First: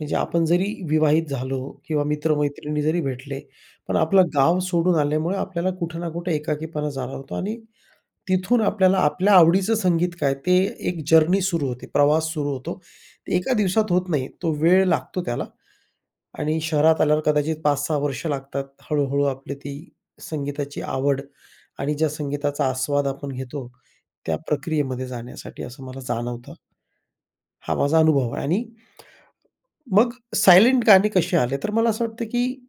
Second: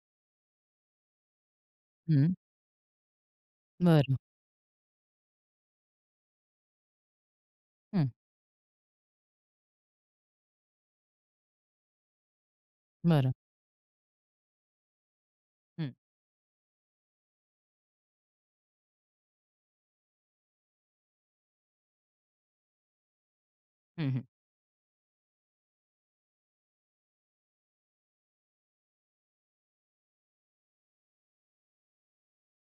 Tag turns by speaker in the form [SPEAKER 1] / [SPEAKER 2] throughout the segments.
[SPEAKER 1] म्हणजे आपण जरी विवाहित झालो किंवा
[SPEAKER 2] हं.
[SPEAKER 1] मित्र-मैत्रिणी जरी भेटले पण
[SPEAKER 2] बरं.
[SPEAKER 1] आपलं गाव सोडून आल्यामुळे आपल्याला कुठे ना कुठे एकाकीपणा जाणवतो आणि
[SPEAKER 2] हं.
[SPEAKER 1] तिथून आपल्याला आपल्या आवडीचं संगीत काय, ते एक जर्नी सुरू होते, प्रवास सुरू होतो.
[SPEAKER 2] बरं.
[SPEAKER 1] एका दिवसात होत नाही, तो वेळ लागतो त्याला
[SPEAKER 2] हं.
[SPEAKER 1] आणि शहरात आल्यावर कदाचित 5-6 वर्ष लागतात, हळू-हळू आपली ती संगीताची आवड आणि ज्या संगीताचा आस्वाद आपण घेतो,
[SPEAKER 2] हं, हं.
[SPEAKER 1] त्या प्रक्रियेमध्ये जाण्यासाठी, असं मला जाणवतं. हा माझा अनुभव आहे आणि मग सायलेंट गाणी कशी आले? तर मला असं वाटतं की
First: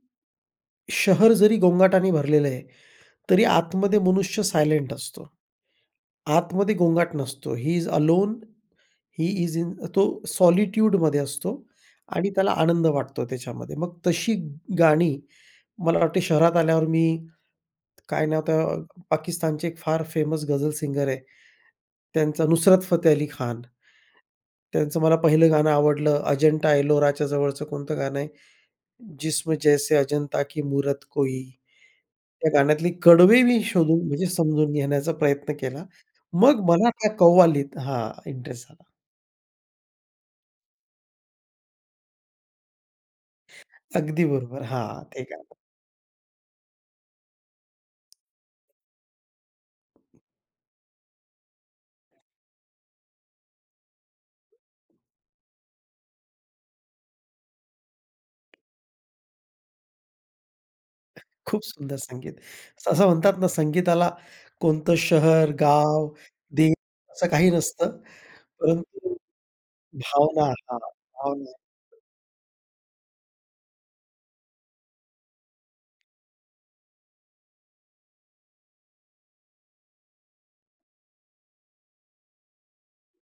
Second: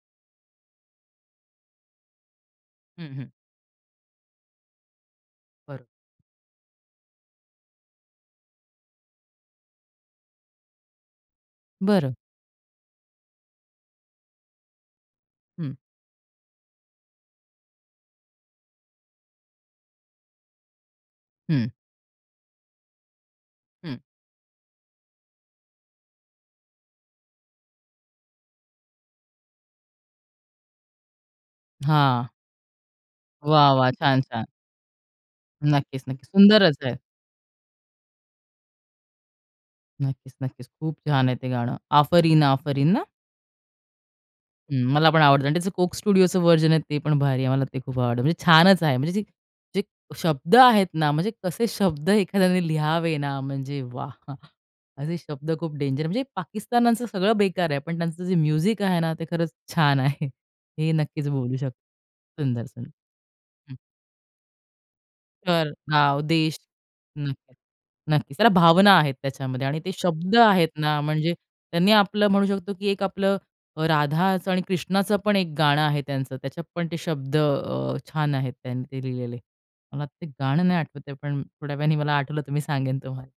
[SPEAKER 1] शहर जरी गोंगाटाने भरलेलं आहे,
[SPEAKER 2] हं, हं.
[SPEAKER 1] तरी आतमध्ये मनुष्य सायलेंट असतो.
[SPEAKER 2] बरं.
[SPEAKER 1] आतमध्ये गोंगाट नसतो, ही ईज अलोन, ही ईज इन तो सॉलिट्यूडमध्ये असतो
[SPEAKER 2] बरं.
[SPEAKER 1] आणि त्याला आनंद वाटतो त्याच्यामध्ये. मग तशी गाणी,
[SPEAKER 2] हं.
[SPEAKER 1] मला वाटते शहरात आल्यावर मी काय नाव त्या पाकिस्तानचे फार फेमस गझल सिंगर आहे,
[SPEAKER 2] हं.
[SPEAKER 1] त्यांच नुसरत फतेह अली खान.
[SPEAKER 2] हं.
[SPEAKER 1] त्यांचं मला पहिलं गाणं आवडलं, अजंठा एलोराच्या जवळचं कोणतं गाणं आहे? "जिस्म जैसे अजंता की मूरत कोई"
[SPEAKER 2] हां.
[SPEAKER 1] त्या गाण्यातली कडवे मी
[SPEAKER 2] वाह! वाह!
[SPEAKER 1] शोधून,
[SPEAKER 2] छान,
[SPEAKER 1] म्हणजे
[SPEAKER 2] छान.
[SPEAKER 1] समजून घेण्याचा प्रयत्न केला,
[SPEAKER 2] नक्कीच-नक्कीच.
[SPEAKER 1] मग
[SPEAKER 2] सुंदरच
[SPEAKER 1] मला
[SPEAKER 2] आहे.
[SPEAKER 1] त्या कव्वालीत हां, इंटरेस्ट झाला.
[SPEAKER 2] नक्कीच-नक्कीच. खूप छान आहे ते गाणं. "आफरीन आफरीन" ना?
[SPEAKER 1] अगदी बरोबर.
[SPEAKER 2] हं,
[SPEAKER 1] हां,
[SPEAKER 2] मला पण
[SPEAKER 1] ते
[SPEAKER 2] आवडतं आणि
[SPEAKER 1] गाणं.
[SPEAKER 2] त्याचं कोक स्टुडिओच व्हर्जन आहे, ते पण भारी आहे. मला ते खूप आवडतं, म्हणजे छानच आहे, म्हणजे जे जे शब्द आहेत ना, म्हणजे कसे शब्द एखाद्याने लिहावे ना, म्हणजे वाह! असे शब्द खूप डेंजर म्हणजे पाकिस्तानाचं सगळं बेकार आहे, पण त्यांचं जे म्युझिक आहे ना, ते खरंच छान आहे. हे नक्कीच बोलू
[SPEAKER 1] खूप
[SPEAKER 2] शकतो.
[SPEAKER 1] सुंदर संगीत,
[SPEAKER 2] सुंदर, सुंदर,
[SPEAKER 1] असं म्हणतात ना,
[SPEAKER 2] हं.
[SPEAKER 1] संगीताला कोणतं शहर,
[SPEAKER 2] तर
[SPEAKER 1] गाव,
[SPEAKER 2] गाव, देश
[SPEAKER 1] देश असं काही
[SPEAKER 2] नक्की,
[SPEAKER 1] नसतं,
[SPEAKER 2] नक्कीच. त्याला भावना आहेत,
[SPEAKER 1] परंतु
[SPEAKER 2] त्याच्यामध्ये आणि ते शब्द
[SPEAKER 1] भावना
[SPEAKER 2] आहेत
[SPEAKER 1] हां,
[SPEAKER 2] ना, म्हणजे
[SPEAKER 1] भावना.
[SPEAKER 2] त्यांनी आपलं म्हणू शकतो की एक आपलं, राधाचं आणि कृष्णाचंपण एक गाणं आहे त्यांचं. त्याच्यात पण ते शब्द अ, छान आहेत त्यांनी ते लिहिलेले. मला ते गाणं नाही आठवतं आहे, पण थोड्या वेळाने मला आठवलं, तर मी सांगेन तुम्हाला.